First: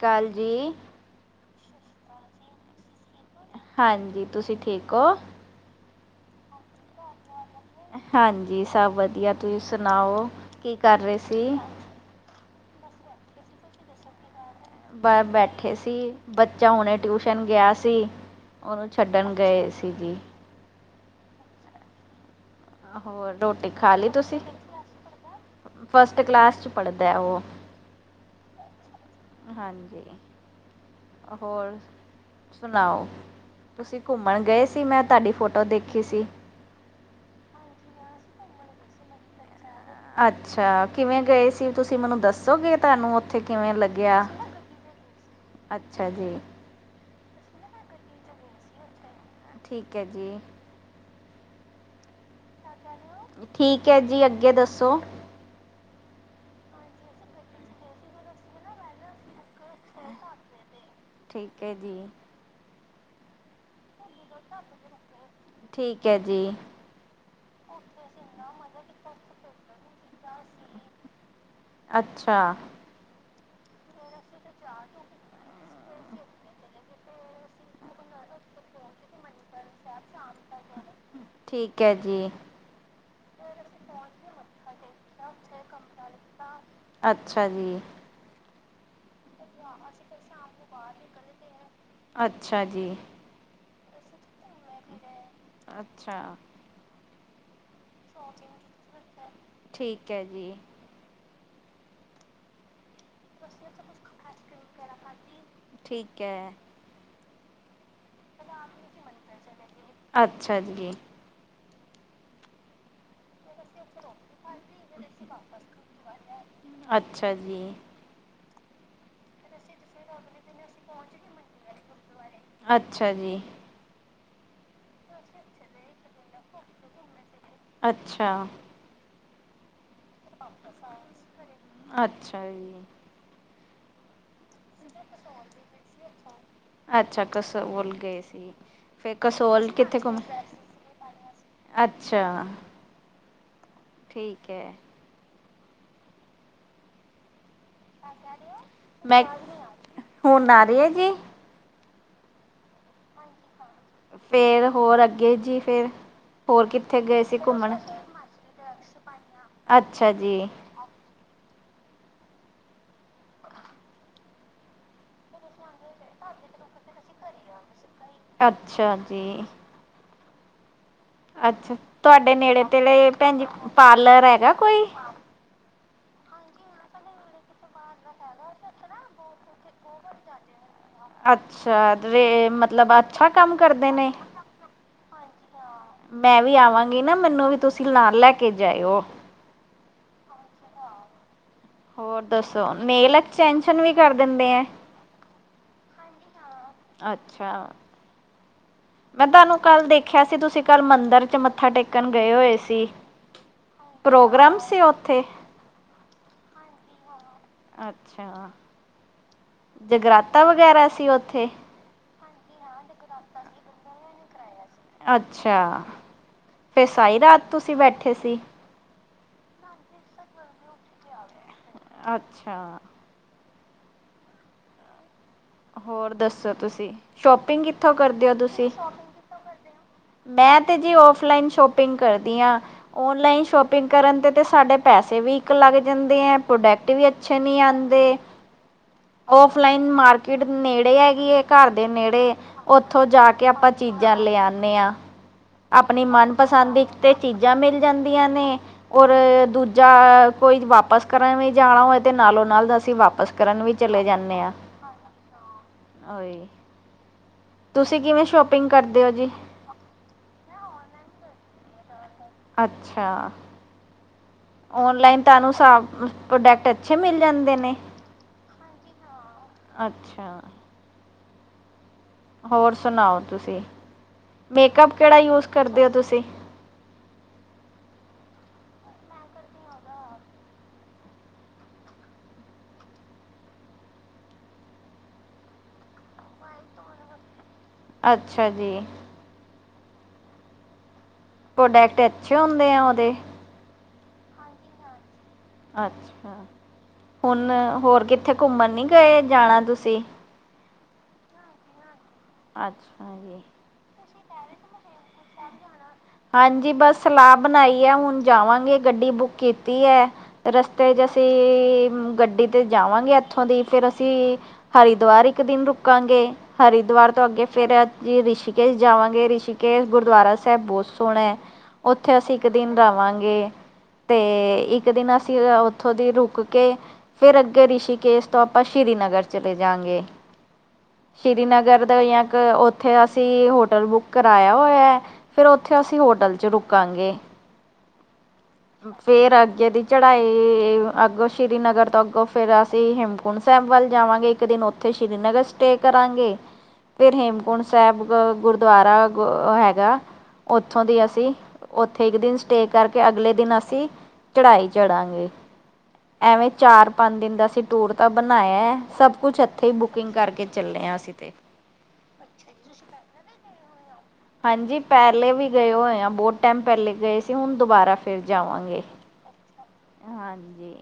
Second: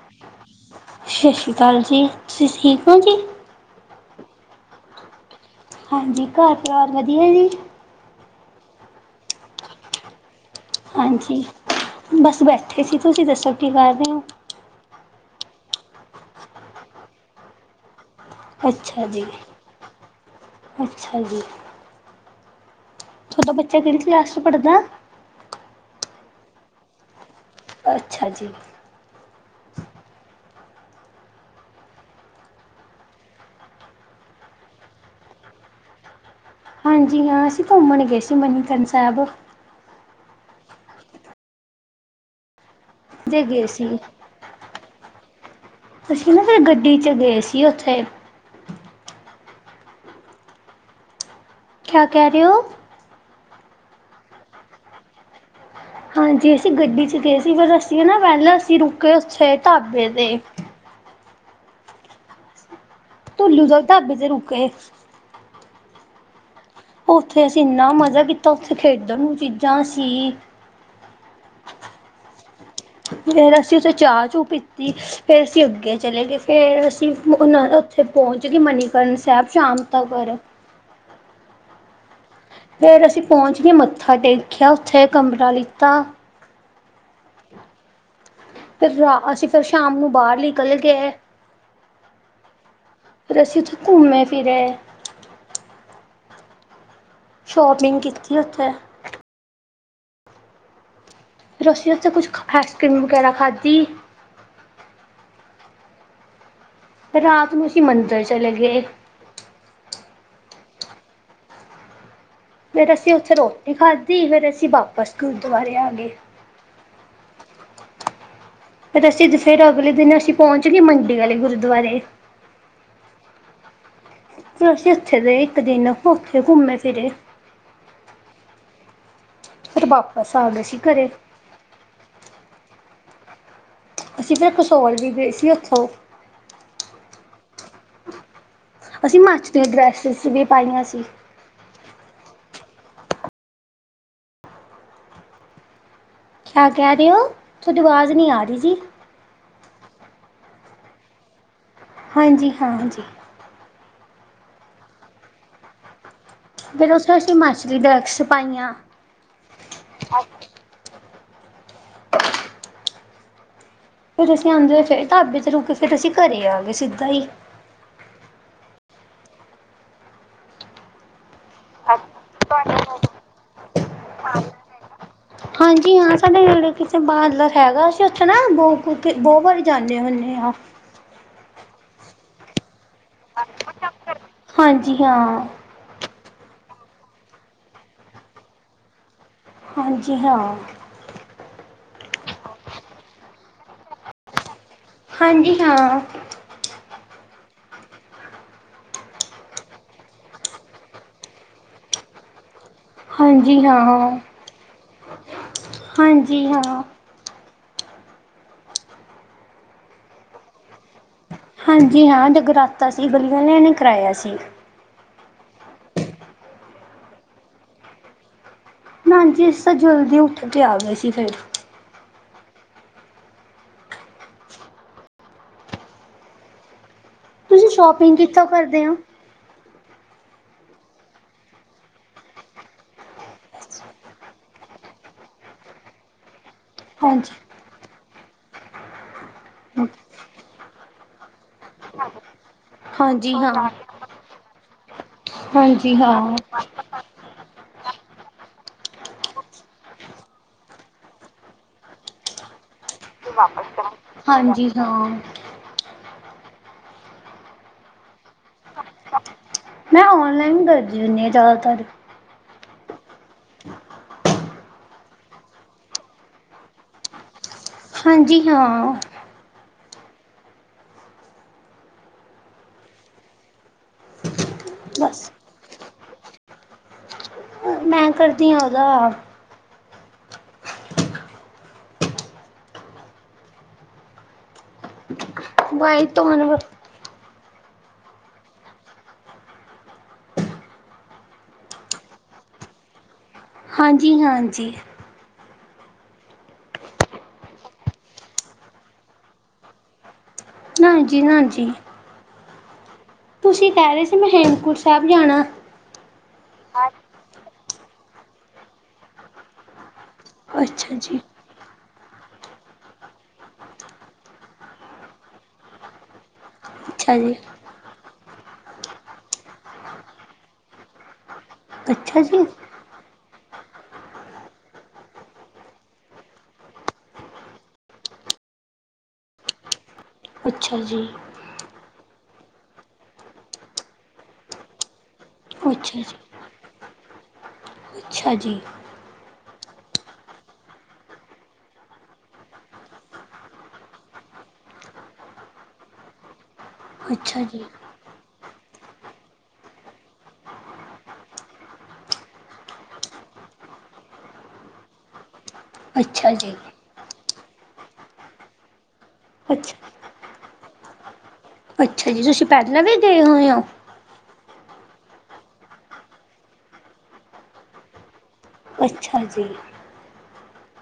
ਕਾਲ ਜੀ। ਸਤਿ ਸ਼੍ਰੀ ਅਕਾਲ ਜੀ, ਤੁਸੀਂ ਠੀਕ ਹੋ ਜੀ। ਹਾਂਜੀ ਤੁਸੀਂ ਠੀਕ ਹੋ। ਹਾਂਜੀ ਘਰ ਪਰਿਵਾਰ ਵਧੀਆ ਜੀ। ਹਾਂਜੀ ਸਭ ਵਧੀਆ ਤੁਸੀਂ ਸੁਣਾਓ। ਕੀ ਕਰ ਰਹੇ ਹਾਂਜੀ ਸੀ ਬਸ ਬੈਠੇ ਸੀ ਤੁਸੀਂ ਦੱਸੋ ਕੀ ਕਰ ਰਹੇ ਹੋ? ਬਹ ਬੈਠੇ ਸੀ ਬੱਚਾ ਹੁਣੇ ਟਿਊਸ਼ਨ ਗਿਆ ਸੀ। ਉਹਨੂੰ ਅੱਛਾ ਜੀ, ਛੱਡਣ ਗਏ ਸੀ ਜੀ ਅੱਛਾ ਜੀ। ਹੋਰ ਤੁਹਾਡਾ ਰੋਟੀ ਬੱਚਾ ਖਾ ਕਿਹੜੀ ਲਈ ਕਲਾਸ 'ਚ ਤੁਸੀ, ਪੜ੍ਹਦਾ ਫਸਟ ਕਲਾਸ 'ਚ' ਪੜ੍ਹਦਾ ਉਹ। ਅੱਛਾ ਜੀ। ਹਾਂਜੀ ਹੋਰ। ਸੁਣਾਓ, ਤੁਸੀਂ ਘੁੰਮਣ ਗਏ ਸੀ ਮੈਂ ਤੁਹਾਡੀ ਫੋਟੋ ਦੇਖੀ ਸੀ। ਹਾਂਜੀ ਹਾਂ, ਅਸੀਂ ਘੁੰਮਣ ਗਏ ਸੀ ਮਨੀਕਰਨ ਸਾਹਿਬ। ਅੱਛਾ, ਕਿਵੇਂ ਗਏ ਸੀ ਤੁਸੀਂ ਮੈਨੂੰ ਦੱਸੋਗੇ? ਤੁਹਾਨੂੰ ਉੱਥੇ ਤੇ ਗਏ ਕਿਵੇਂ ਸੀ ਲੱਗਿਆ? ਅੱਛਾ ਜੀ। ਟੀਚਰ ਗਏ ਸੀ ਉੱਥੇ। ਠੀਕ ਏ ਜੀ। ਕਿਆ ਕਹਿ ਰਹੇ ਹੋ। ਠੀਕ ਐ ਜੀ ਅੱਗੇ ਦੱਸੋ। ਹਾਂਜੀ ਅਸੀਂ ਗੱਡੀ 'ਚ' ਗਏ ਸੀ ਫਿਰ ਅਸੀਂ ਨਾ ਪਹਿਲਾਂ ਅਸੀਂ ਰੁਕੇ ਉੱਥੇ ਢਾਬੇ ਤੇ। ਠੀਕ ਹੈ ਜੀ‌। ਤੁੁੱਲੂ ਦੇ ਢਾਬੇ ਤੇ ਰੁਕੇ। ਠੀਕ ਐ ਜੀ। ਉੱਥੇ ਅਸੀਂ ਇੰਨਾ ਮਜ਼ਾ ਕੀਤਾ ਉੱਥੇ ਖੇਡਣ ਨੂੰ ਚੀਜ਼ਾਂ ਸੀ‌। ਅੱਛਾ। ਫਿਰ ਅਸੀਂ ਉੱਥੇ ਚਾਹ- ਚੂ ਪੀਤੀ। ਫ਼ਿਰ ਅਸੀਂ ਅੱਗੇ ਚਲੇ ਗਏ ਫਿਰ ਅਸੀਂ ਉਨ ਉੱਥੇ ਪਹੁੰਚ ਗਏ ਮਨੀਕਰਨ ਸਾਹਿਬ ਸ਼ਾਮ ਤੱਕਰ ਠੀਕ ਐ ਜੀ। ਫਿਰ ਅਸੀਂ ਪਹੁੰਚ ਗਏ ਮੱਥਾ ਟੇਕਿਆ ਉੱਥੇ ਕਮਰਾ ਲਿੱਤਾ। ਅੱਛਾ ਜੀ। ਫਿਰ ਰ ਅਸੀਂ ਫਿਰ ਸ਼ਾਮ ਨੂੰ ਬਾਹਰ ਨਿਕਲ ਗਏ। [inaudible] ਅੱਛਾ ਜੀ। ਫਿਰ ਅਸੀਂ ਉੱਥੇ ਘੁੰਮੇ ਫਿਰੇ। ਅੱਛਾ। ਸ਼ੋਪਿੰਗ ਕੀਤੀ ਉੱਥੇ। ਠੀਕ ਐ ਜੀ। ਫਿਰ ਉੱਥੇ ਕੁਛ ਆਈਸਕ੍ਰੀਮ ਵਗੈਰਾ ਖਾਧੀ। ਆਇਸਕ੍ਰੀਮ ਵਗੈਰਾ ਖਾਂਦੀ, ਠੀਕ ਹੈ। ਫਿਰ ਰਾਤ ਨੂੰ ਅਸੀਂ ਮੰਦਿਰ ਚਲੇ ਗਏ। ਅੱਛਾ ਜੀ। ਫਿਰ ਅਸੀ ਉੱਥੇ ਰੋਟੀ ਖਾ ਤੇ ਫਿਰ ਅਸੀਂ ਵਾਪਸ ਗੁਰਦੁਆਰੇ ਆ ਗਏ। ਅੱਛਾ ਜੀ ਫਿਰ ਅਸੀਂ ਫਿਰ ਅਗਲੇ ਦਿਨ ਅਸੀਂ ਪਹੁੰਚ ਗਏ ਮੰਡੀ ਵਾਲੇ ਗੁਰਦੁਆਰੇ ਅੱਛਾ ਜੀ। ਫਿਰ ਅਸੀਂ ਉੱਥੇ ਦੇ ਇੱਕ ਦਿਨ ਉੱਥੇ ਘੁੰਮੇ ਫਿਰੇ ਅੱਛਾ। ਫਿਰ ਵਾਪਸ ਆ ਗਏ ਸੀ ਘਰੇ। ਅੱਛਾ ਅਸੀਂ ਫਿਰ ਕਸੋਲ ਵੀ ਗਏ ਸੀ ਉੱਥੋਂ ਅੱਛਾ ਕਸੋਲ ਗਏ ਸੀ। ਫਿਰ ਅਸੀਂ ਹਿਮਾਚਲੀ ਕਸੋਲ ਕਿੱਥੇ ਘੁੰਮ ਡਰੈਸਿਸ ਵੀ ਪਾਈਆਂ ਸੀ। ਅੱਛਾ ਠੀਕ ਹੈ। ਕਿਆ ਕਹਿ ਰਹੇ ਹੋ, ਥੋਡੀ ਆਵਾਜ਼ ਨਹੀਂ ਆ ਰਹੀ ਜੀ। ਮੈਂ [inaudible] ਹੁਣ ਆ ਰਹੀ ਹੈ ਜੀ। ਹਾਂਜੀ ਹਾਂ ਜੀ। ਫੇਰ ਹੋਰ ਅੱਗੇ ਜੀ ਫੇਰ [inaudible] ਹੋਰ ਫਿਰ ਕਿੱਥੇ ਉੱਥੇ ਗਏ ਅਸੀਂ ਸੀ ਘੁੰਮਣ। [unintelligible] ਅੱਛਾ ਜੀ ਫੇਰ ਅਸੀਂ ਆਉਂਦੇ ਫਿਰ ਢਾਬੇ ਤੇ ਰੁਕੇ ਫਿਰ ਅਸੀਂ ਘਰੇ ਆ ਗਏ ਸਿੱਧਾ ਹੀ। ਅੱਛਾ ਜੀ ਅੱਛਾ ਤੁਹਾਡੇ ਨੇੜੇ ਤੇੜੇ ਭੈਣਜੀ ਪਾਰਲਰ ਹੈਗਾ ਕੋਈ। ਹਾਂਜੀ ਹਾਂ ਸਾਡੇ ਨੇੜੇ ਕਿ ਪਾਰਲਰ ਹੈਗਾ ਅਸੀਂ ਉੱਥੇ ਨਾ ਬਹੁ ਬਹੁਤ ਵਾਰੀ ਜਾਂਦੇ ਹੁੰਦੇ ਹਾਂ। ਅੱਛਾ ਤੇ ਮਤਲਬ ਅੱਛਾ ਕੰਮ ਕਰਦੇ ਨੇ। ਹਾਂਜੀ ਹਾਂ। ਮੈਂ ਵੀ ਆਵਾਂਗੀ ਨਾ ਮੈਨੂੰ ਵੀ ਤੁਸੀਂ ਨਾਲ ਲੈ ਕੇ ਜਾਇਓ। ਹਾਂਜੀ ਹਾਂ ਹੋਰ ਦੱਸੋ ਨੇਲ ਐਕਟੈਂਸ਼ਨ ਵੀ ਕਰ ਦਿੰਦੇ ਆ। ਹਾਂਜੀ ਹਾਂ। ਅੱਛਾ ਮੈਂ ਤੁਹਾਨੂੰ ਕੱਲ ਦੇਖਿਆ ਸੀ ਤੁਸੀਂ ਕੱਲ ਮੰਦਿਰ ਚ ਮੱਥਾ ਟੇਕਣ ਗਏ ਹੋਏ ਸੀ। ਹਾਂਜੀ ਹਾਂ ਪ੍ਰੋਗਰਾਮ ਸੀ ਉੱਥੇ ਹਾਂਜੀ ਹਾਂ। ਅੱਛਾ, ਜਗਰਾਤਾ ਵਗੈਰਾ ਸੀ ਉੱਥੇ। ਹਾਂਜੀ ਹਾਂ ਜਗਰਾਤਾ ਸੀ ਬੱਲੋ ਵਾਲਿਆਂ ਨੇ ਕਰਾਇਆ ਸੀ। ਅੱਛਾ, ਫਿਰ ਸਹੀ ਰਾਤ ਤੁਸੀਂ ਬੈਠੇ ਸੀ। ਨਾਂ ਜੀ ਇਸ ਤਾਂ ਜਲਦੀ ਉੱਠ ਕੇ ਆ ਗਏ ਸੀ ਫਿਰ। ਅੱਛਾ ਹੋਰ ਦੱਸੋ ਤੁਸੀਂ ਸ਼ੋਪਿੰਗ ਤੁਸੀਂ ਕਿੱਥੋਂ ਸ਼ੋਪਿੰਗ ਕਰਦੇ ਹੋ ਕਿੱਥੋਂ ਤੁਸੀਂ? ਕਰਦੇ [inaudible] ਮੈਂ ਤੇ ਜੀ ਔਫਲਾਈਨ ਸ਼ੋਪਿੰਗ ਕਰਦੀ ਆਂ। ਆਨਲਾਈਨ ਸ਼ੋਪਿੰਗ ਕਰਨ ਤੇ ਤਾਂ ਸਾਡੇ ਪੈਸੇ ਵੀ ਇੱਕ ਲਗ ਜਾਂਦੇ ਆ ਪ੍ਰੋਕ ਵੀ ਹਾਂਜੀ, ਅੱਛੇ ਨ ਆਉਂਦੇ ਔਫਲਾਈਨ ਮਾਰ ਕਿੜ ਨੇੜੇ ਹੈਗੀ ਇਹ ਘਰ ਦੇ ਨੇੜੇ ਉੱਥੋਂ ਜਾ ਹਾਂਜੀ ਕੇ ਹਾਂ। ਆਪਾਂ ਚੀਜ਼ਾਂ ਲੈ ਆਨੈ ਆਂ। ਹਾਂਜੀ ਆਪਣੀ ਹਾਂ, ਮਨਪਸੰਦ ਇੱਕ ਤੇ ਚੀਜ਼ਾਂ ਮਿਲ ਜਾਂਦੀਆਂ ਨੇ। ਔਰ ਦੂਜਾ ਕੋਈ ਵਾਪਸ ਕਰਾਂ ਵੀ ਜਾਣਾ ਹੋਏ ਤੇ ਨਾਲੋਂ ਨਾਲ ਅਸੀਂ ਵਾਪ ਬੱਸ ਕਰਨ ਵੀ ਚਲੇ ਜਾਂਦੇ ਆਂ। ਹਾਂਜੀ ਹਾਂ। ਓਏ, ਤੁਸੀਂ ਕਿਵੇਂ ਸ਼ੋਪਿੰਗ ਕਰਦੇ ਹੋ ਜੀ? ਮੈਂ ਔਨਲਾਈਨ ਕਰਦੀ ਹੁਣੀ ਆ ਜ਼ਿਆਦਾਤਰ। ਅੱਛਾ। ਔਨਲਾਈਨ ਤੁਹਾਨੂੰ ਸਭ, ਪ੍ਰੋਡਕਟ ਅੱਛੇ ਮਿਲ ਜਾਂਦੇ ਨੇ। ਹਾਂਜੀ ਹਾਂ। ਅੱਛਾ। ਹੋਰ ਸੁਣਾਓ ਤੁਸੀਂ, ਮੇਕਅੱਪ ਕਿਹੜਾ ਬਸ। ਯੂਜ ਕਰਦੇ ਓ ਤੁਸੀਂ। ਮੈਂ ਕਰਦੀ ਆ ਉਹਦਾ ਬਾਈ [unintelligible] ਅੱਛਾ ਜੀ। ਪ੍ਰੋਡਕਟ ਅੱਛੇ ਹੁੰਦੇ ਆ ਉਹਦੇ। ਹਾਂਜੀ-ਹਾਂਜੀ। ਅੱਛਾ। ਹੁਣ, ਹੋਰ ਕਿੱਥੇ ਘੁੰਮਣ ਨੀ ਗਏ ਜਾਣਾ ਤੁਸੀਂ। ਨਾਜੀ, ਨਾ ਜੀ। ਅੱਛਾ ਜੀ। ਤੁਸੀਂ ਕਹਿ ਰਹੇ ਸੀ ਮੈਂ ਹੇਮਕੁੰਟ ਸਾਹਿਬ ਜਾਣਾ। ਹਾਂਜੀ ਬੱਸ ਸਲਾਹ ਬਣਾਈ ਐ ਹੁਣ ਜਾਵਾਂਗੇ ਗੱਡੀ ਬੁੱਕ ਕੀਤੀ ਐ। ਰਸਤੇ ਅੱਛਾ 'ਚ' ਜੀ, ਅਸੀਂ, ਗੱਡੀ ਤੇ ਜਾਵਾਂਗੇ ਇੱਥੋਂ ਦੀ ਫੇਰ ਅਸੀਂ ਹਰਿਦੁਵਾਰ ਇੱਕ ਦਿਨ ਰੁਕਾਂਗੇ ਹਰਿਦੁਵਾਰ ਅੱਛਾ ਤੋਂ ਜੀ, ਅੱਗੇ ਫਿਰ ਅਸੀ ਰਿਸ਼ੀਕੇਸ਼ ਜਾਵਾਂਗੇ ਰਿਸ਼ੀਕੇਸ਼ ਗੁਰਦੁਆਰਾ ਸਾਹਿਬ ਬਹੁਤ ਸੋਹਣਾ। ਉੱਥੇ ਅੱਛਾ ਅਸੀਂ ਜੀ। ਇੱਕ ਦਿਨ ਰਵਾਂਗੇ। ਤੇ ਇੱਕ ਦਿਨ ਅਸੀਂ ਉੱਥੋਂ ਦੀ ਰੁਕ ਕੇ ਫਿਰ ਅੱਗੇ ਰਿਸ਼ੀਕੇਸ਼ ਤੋਂ ਆਪਾਂ ਸ਼੍ਰੀਨਗਰ ਚਲੇ ਜਾ ਗੇ। ਅੱਛਾ ਜੀ। ਸ੍ਰੀਨਗਰ ਦਾ ਜਾਂ ਕੇ ਉੱਥੇ ਅਸੀਂ ਹੋਟਲ ਬੁੱਕ ਕਰਾਇਆ ਹੋਇਆ। ਫਿਰ ਉੱਥੇ ਅਸੀਂ ਅੱਛਾ ਜੀ, ਹੋਟਲ 'ਚ' ਰੁਕਾਂਗੇ। ਅੱਛਾ ਜੀ। ਫੇਰ ਅੱਗੇ ਦੀ ਚੜ੍ਹਾਈ, ਅੱਗੋਂ ਸ੍ਰੀਨਗਰ ਤੋਂ ਅੱਗੋਂ ਫੇਰ ਅਸੀਂ ਹੇਮ ਕੁੰਡ ਸਾਹਿਬ ਵੱਲ ਜਾਵਾਂਗੇ ਇੱਕ ਦਿਨ ਉੱਥੇ ਸ਼੍ਰੀਨਗਰ ਸਟੇ ਕਰਾਂਗੇ, ਫੇਰ ਅੱਛਾ ਜੀ। ਹੇਮਕੁੰਟ ਸਾਹਿਬ ਅ ਗੁਰਦੁਆਰਾ ਗ ਹੈਗਾ। ਉੱਥੋਂ ਦੀ ਅਸੀਂ, ਉੱਥੇ ਇੱਕ ਦਿਨ ਸਟੇ ਕਰਕੇ ਅਗਲੇ ਦਿਨ ਅਸੀਂ ਚੜਾਈ ਚੜਾਂਗੇ, ਅੱਛਾ ਐਵੇਂ ਜੀ, ਚਾਰ ਪੰਜ ਦਿਨ ਦਾ ਅਸੀਂ ਟੂਰ ਤਾਂ ਬਣਾਇਆ ਸਭ ਕੁਛ ਇੱਥੇ ਹੀ ਅੱਛਾ ਬੁਕਿੰਗ ਕਰਕੇ ਚੱਲੇ ਆ ਅਸੀਂ ਤੇ। ਅੱਛਾ ਜੀ, ਤੁਸੀਂ ਪਹਿਲਾਂ ਵੀ ਗਏ ਹੋਏ ਓ? ਹਾਂਜੀ ਪਹਿਲੇ ਵੀ ਗਏ ਹੋਏ ਆ ਬਹੁਤ ਟਾਈਮ ਪਹਿਲੇ ਗਏ ਸੀ ਹੁਣ ਦੁਬਾਰਾ ਫਿਰ ਜਾਵਾਂਗੇ, ਅੱਛਾ ਜੀ, [inaudible] ਹਾਂਜੀ।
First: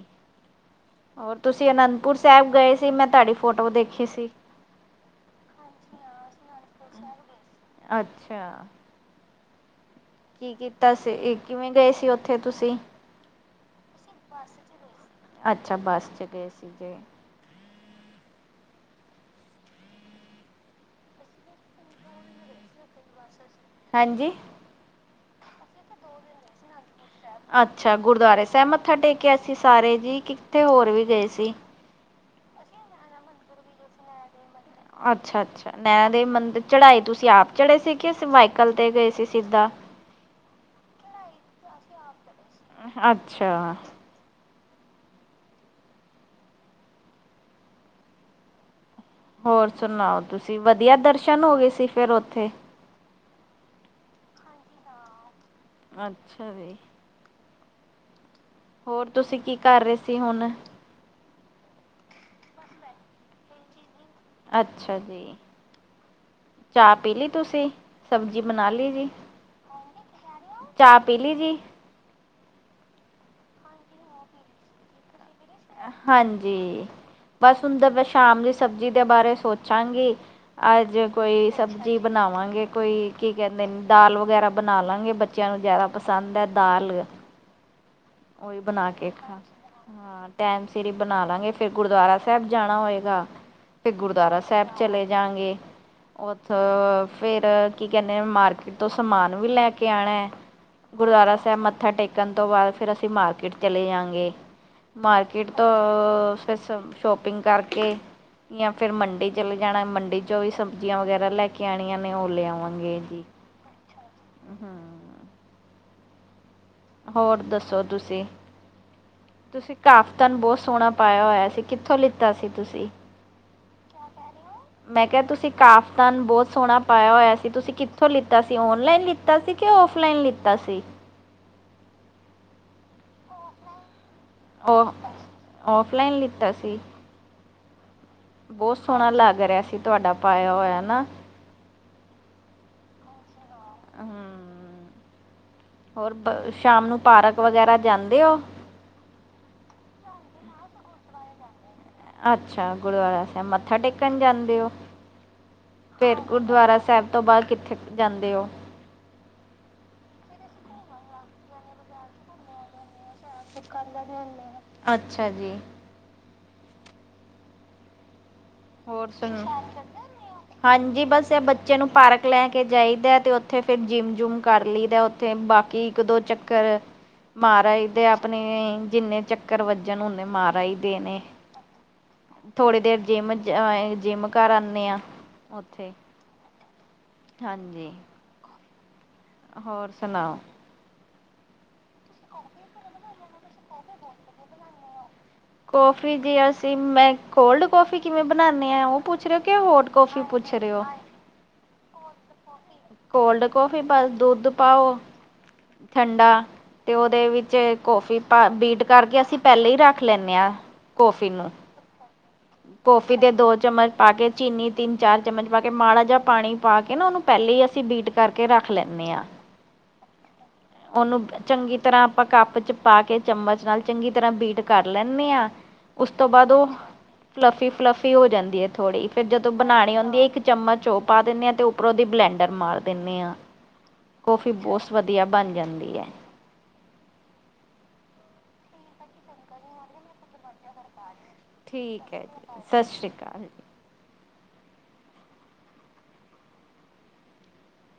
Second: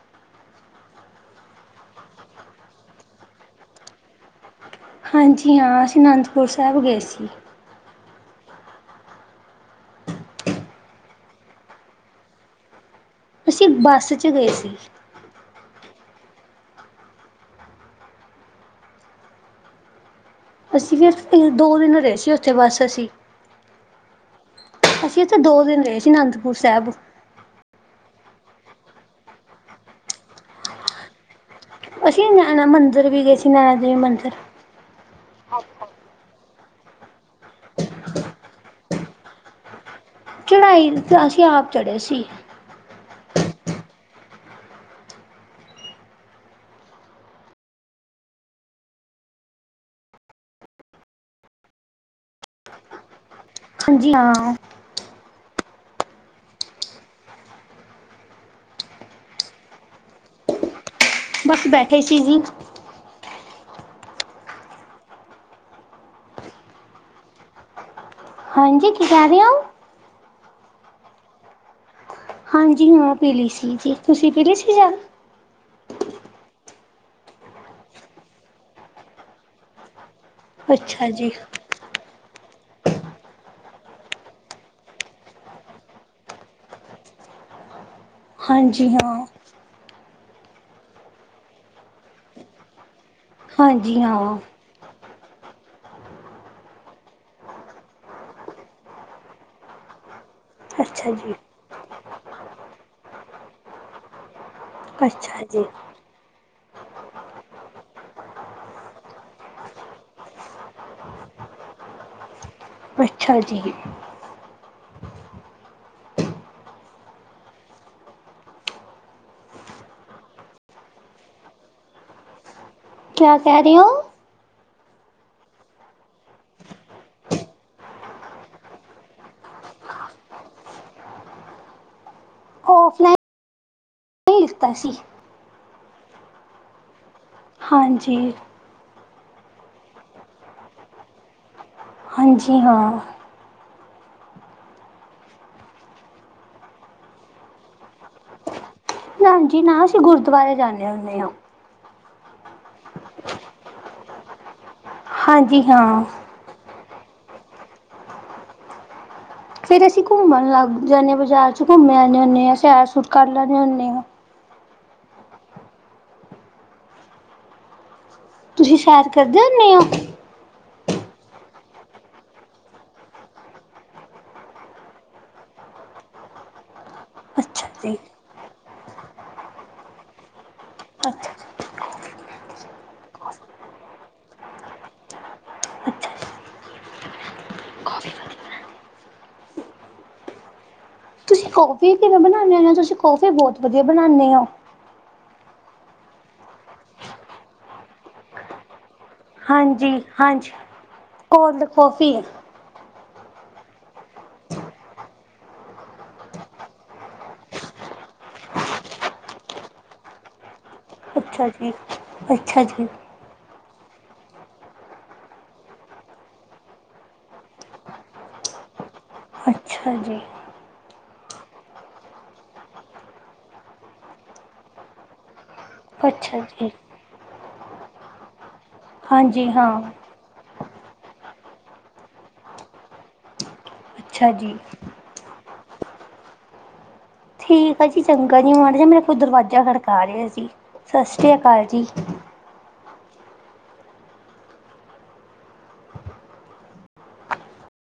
ਹੋਰ ਤੁਸੀਂ ਅਨੰਦਪੁਰ ਸਾਹਿਬ ਗਏ ਸੀ ਮੈਂ ਤੁਹਾਡੀ ਫੋਟੋ ਦੇਖੀ ਸੀ। ਹਾਂਜੀ ਹਾਂ, ਅਸੀਂ ਅਨੰਦਪੁਰ ਸਾਹਿਬ ਗਏ ਸੀ। ਅੱਛਿਆ। ਕੀ ਕੀਤਾ ਸੀ, ਕਿਵੇਂ ਗਏ ਸੀ ਉੱਥੇ ਤੁਸੀਂ। ਅਸੀ ਬੱਸ 'ਚ' ਗਏ ਸੀ। ਅੱਛਾ, ਬੱਸ 'ਚ' ਗਏ ਸੀਗੇ। ਅਸੀਂ ਫਿਰ ਦੋ ਦਿਨ ਰਹੇ ਸੀ ਉੱਥੇ ਬੱਸ ਅਸੀਂ। ਹੈਂਜੀ। ਅਸੀਂ ਇੱਥੇ ਦੋ ਦਿਨ ਰਹੇ ਸੀ 'ਅਨੰਦਪੁਰ ਸਾਹਿਬ,। ਅੱਛਾ ਗੁਰਦੁਆਰੇ ਸਾਹਿਬ ਮੱਥਾ ਟੇਕਿਆ ਸੀਂ ਸਾਰੇ ਜੀ, ਕਿੱਥੇ ਹੋਰ ਵੀ ਗਏ ਸੀ? ਅਸੀਂ ਨੈਣਾ ਮੰਦਰ ਵੀ ਗਏ ਸੀ। ਨੈਣਾ ਦੇਵੀ ਮੰਦਰ ਅੱਛਾ -ਅੱਛਾ ਨੈਣਾ ਦੇਵੀ ਮੰਦਰ ਚੜਾਈ ਤੁਸੀਂ ਆਪ ਚੜ੍ਹੇ ਸੀਗੇ ਸਮਾਈਕਲ ਤੇ ਗਏ ਸੀ ਸਿੱਧਾ। ਚੜ੍ਹਾਈ ਅਸੀਂ ਆਪ ਚੜ੍ਹੇ ਸੀ। ਅੱਛਾ। ਹੋਰ ਸੁਣਾਓ? ਤੁਸੀਂ ਵਧੀਆ ਦਰਸ਼ਨ ਹੋ ਗਏ ਸੀ ਫਿਰ ਉੱਥੇ। ਹਾਂਜੀ - ਹਾਂ। ਅੱਛਾ ਜੀ। ਹੋਰ ਤੁਸੀਂ ਕੀ ਕਰ ਰਹੇ ਸੀ ਹੁਣ? ਬਸ ਬੈਠੇ ਸੀ ਜੀ। ਅੱਛਾ ਜੀ, ਚਾਹ ਪੀ ਲੀ ਤੁਸੀ? ਹਾਂਜੀ, ਕੀ ਕਹਿ ਰਹੇ ਓ। ਚਾਹ ਪੀ ਲੀ ਜੀ। ਹਾਂਜੀ ਮੈਂ ਪੀਲੀ ਸੀ ਜੀ। ਤੁਸੀਂ ਪੀਲੀ ਸੀ ਜਦ ਹਾਂਜੀ, ਬਸ ਹੁਣ ਤਾ ਮੈਂ ਸ਼ਾਮ ਦੀ ਸਬਜ਼ੀ ਦੇ ਬਾਰੇ ਸੋਚਾਗੇ। ਅੱਜ ਅੱਛਾ ਜੀ। ਕੋਈ ਸਬਜ ਵੀ ਬਣਾਵਾਂਗੇ ਕੋਈ ਕੀ ਕਹਿੰਦੇ ਨੇ ਦਾਲ ਵਗੈਰਾ ਬਣਾ ਲਵਾਂਗੇ। ਬੱਚਿਆਂ ਨੂੰ ਜ਼ਿਆਦਾ ਪਸੰਦ ਐ ਦਾਲ। ਓਹੀ ਹਾਂਜੀ ਬਣਾ ਕੇ, ਹਾਂ, ਖਾ ਕੇ, ਟੈਮ ਸਿਰ ਈ ਬਣਾ ਲਾ ਗੇ, ਫਿਰ ਗੁਰਦੁਆਰਾ ਸਾਹਿਬ ਜਾਣਾ ਹੋਏਗਾ। ਤੇ ਹਾਂਜੀ ਹਾਂ। ਗੁਰਦੁਆਰਾ ਸਾਹਿਬ ਚਲੇ ਜਾ ਗੇ। ਉਥੋ ਫੇਰ ਕੀ ਕਹਿੰਦੇ ਮਾਰਕੀਟ ਤੋਂ ਸਮਾਨ ਵੀ ਲੈ ਕੇ ਆਣਾ। ਅੱਛਾ ਗੁਰਦੁਆਰਾ ਜੀ, ਸਾਹਿਬ ਮੱਥਾ ਟੇਕਣ ਤੋਂ ਬਾਅਦ ਫਿਰ ਅਸੀਂ ਮਾਰਕੀਟ ਚਲੇ ਜਾਂਗੇ। ਅੱਛਾ ਮਾਰਕੀਟ ਜੀ, ਤੋਂ ਫਿਰ ਸ਼ੋਪਿੰਗ ਕਰਕੇ ਜਾ ਫਿਰ ਮੰਡੀੇ ਚਲੇ ਜਾਣਾ। ਮੰਡੀ 'ਚੋ ਵੀ ਸਬਜ਼ੀਆਂ ਵਗੈਰਾ ਲੈ ਕੇ ਆਂਣੀਆਂ ਨੇ ਉਹ ਲੈ ਆਵਾਂਗੇ। ਅੱਛਾ ਜੀ। ਹੂੰ। ਹੋਰ ਦੱਸੋ ਤੁਸੀਂ? ਤੁਸੀਂ ਕਾਫਤਨ ਬਹੁਤ ਸੋਹਣਾ ਪਾਇਆ ਹੋਇਆ ਸੀ। ਕਿੱਥੋਂ ਲਿੱਤਾ ਸੀ ਤੁਸੀਂ? ਕਿਆ ਕਹਿ ਰਹੇ ਓ! ਮੈਂ ਕਿਹਾ ਤੁਸੀਂ ਕਾਫਤਨ ਬਹੁਤ ਸੋਹਣਾ ਪਾਇਆ ਹੋਇਆ ਸੀ। ਤੁਸੀਂ ਕਿੱਥੋਂ ਲਿੱਤਾ ਸੀ ਔਨਲਾਈਨ ਲ ਔਫਲਾਈਨ ਲਿੱਤਾ ਸੀ ਕਿ ਐਨ ਲਾਇਨ ਲਿੱਤਾ ਸੀ। ਔਫ। ਔਫ-ਔਫਲਾਈਨ ਲੀਤਾ ਸੀ। ਹਾਂਜੀ। ਬਹੁਤ ਸੋਹਣਾ ਲੱਗ ਰਿਹਾ ਸੀ ਤੁਹਾਡਾ ਪਾਇਆ ਹੋਇਆ ਨਾ। ਹਾਂਜੀ- ਹਾਂ। ਹੂੰ, ਹੋਰ ਸ਼ਾਮ ਨੂੰ ਪਾਰਕ ਵਗੈਰਾ ਜਾਂਦੇ ਓ। ਨਾਂਜੀ, ਨਾ ਅਸੀਂ ਗੁਰਦੁਆਰੇ ਜਾਂਦੇ ਹੁਨੇ ਆ। ਅੱਛਾ, ਗੁਰਦੁਆਰਾ ਸਾਹਿਬ ਮੱਥਾ ਟੇਕਣ ਜਾਂਦੇ ਓ। ਹਾਂਜੀ- ਹਾਂ। ਗੁਰਦੁਆਰਾ ਸਾਹਿਬ ਤੋਂ ਬਾਅਦ ਕਿੱਥੇ ਕਿ ਜਾਂਦੇ ਓ? ਫੇਰ ਅਸੀਂ ਘੁੰਮਣ ਲੱਗ ਜਾਨੇ ਆ ਬਜ਼ਾਰ ਚ ਘੁੰਮੇ ਆਉਣੇ ਹੁੰਦੇ ਆ। ਸੈਰ - ਸੂਰ ਕਰ ਲੈਂਦੇ ਹੁੰਦੇ ਹਾਂ। [unintelligible] ਅੱਛਾ ਜੀ। ਤੁਸੀਂ ਹੋਰ ਸੈਰ ਸੁਣ, ਕਰਦੇ ਤੁਸੀਂ ਪਾਠ ਹੁੰਦੇ ਕਰਦੇ ਹੋ? ਹੁੰਦੇ ਓ? ਹਾਂਜੀ ਬਸ ਇਹ ਬੱਚੇ ਨੂੰ ਪਾਰਕ ਲੈ ਕੇ ਜਾਈਦਾ ਤੇ ਉੱਥੇ ਫਿਰ ਜਿੰਮ-ਜੁਮ ਕਰ ਲਈਦਾ। ਤੇ ਬਾਕੀ ਇੱਕ ਦੋ ਚੱਕਰ। ਮਾਰ ਅੱਛਾ ਜੀ, ਆਈਦੇ ਆਪਣੇ ਜਿੰਨੇ ਚੱਕਰ ਵੱਜਣ ਓਨੇ ਮਾਰ ਆਈ ਦੇ ਦੇ ਨੇ। ਅੱਛਾ। ਥੋੜ੍ਹੀ ਦੇਰ ਜਿੰਮ, ਜਿੰਮ ਕਰ ਆਨੇ ਆ ਓਥੇ। ਅੱਛਾ ਹਾਂਜੀ। ਹੋਰ ਸੁਣਾਓ। ਤੁਸੀਂ ਕੌਫੀ ਕਿਵੇਂ ਬਣਾਦੇ ਆ, ਤੁਸੀਂ ਕੌਫੀ ਬਹੁਤ ਵਧੀਆ ਬਣਾਦੇ ਆ। ਕੌਫੀ ਜੀ, ਅਸੀਂ ਮੈਂ ਕੋਲਡ ਕੌਫੀ ਕਿਵੇਂ ਬਣਾਦੀ ਆ ਉਹ ਪੁੱਛ ਰਹੇ ਓ ਕਿ ਹੌਟ ਹਾਂਜੀ ਕੌਫੀ ਹਾਂਜੀ ਪੁੱਛ ਰਹੇ ਓ? Cold coffee. ਕੋਲਡ ਕੌਫ਼ੀ ਬਸ ਦੁੱਧ ਪਾਓ ਠੰਡਾ। ਤੇ ਉਹਦੇ ਵਿੱਚ ਕੌਫੀ ਪਾ ਬੀਟ ਕਰਕੇ ਅਸੀਂ ਪਹਿਲਾਂ ਈ ਰੱਖ ਲੈਂਦੇ ਆ ਕੌਫੀ ਅੱਛਾ ਨੂੰ। ਜੀ ਅੱਛਾ ਜੀ। ਕਿਤੇ ਦੋ ਚਮਚ ਪਾ ਕੇ ਚੀਨੀ ਤਿੰਨ-ਚਾਰ ਚਮਚ ਪਾ ਕੇ ਮਾੜਾ ਜਿਹਾ ਪਾਣੀ ਪਾ ਕੇ ਨਾ ਉਹਨੂੰ ਪਹਿਲੇ ਈ ਅਸੀਂ ਬੀਟ ਕਰਕੇ ਰੱਖ ਲੈਣੇ ਆ। ਅੱਛਾ ਜੀ। ਉਹਨੂੰ ਚੰਗੀ ਤਰ੍ਹਾਂ ਆਪਾਂ ਕੱਪ ਚ ਪਾ ਕੇ ਚਮਚ ਨਾਲ ਚੰਗੀ ਤਰ੍ਹਾਂ ਬੀਟ ਕਰ ਲੈਣੇ ਆ। ਉਸ ਤੋਂ ਅੱਛਾ ਬਾਅਦ ਉਹ ਜੀ ਫਲੱਫੀ ਫਲੱਫੀ ਹੋ ਜਾਂਦੀ ਆ ਥੋੜ੍ਹੀ ਫੇਰ ਹਾਂਜੀ ਜਦੋਂ ਹਾਂ ਬਣਾਣੀ ਹੁੰਦੀ ਏ ਇੱਕ ਚਮਚ ਉਹ ਪਾ ਦਿੰਦੇ ਆਂ ਤੇ ਉੱਪਰੋਂ ਦੀ ਬਲੈਂਡਰ ਮਾਰ ਦਿੰਦੇ ਆ ਅੱਛਾ ਕੌਫੀ ਜੀ ਬਹੁਤ ਵਧੀਆ ਬਣ ਜਾਂਦੀ ਏ। ਠੀਕ ਆ ਜੀ, ਚੰਗਾ ਜੀ, ਮਾੜਾ ਜਾ ਮੇਰਾ ਕੋਈ ਦਰਵਾਜ਼ਾ ਖੜਕਾ ਰਿਹਾ ਸੀ। ਸਾਸਰੀ ਕਾਲ। ਠੀਕ ਏ, ਸਤਿ ਸ਼੍ਰੀ ਅਕਾਲ।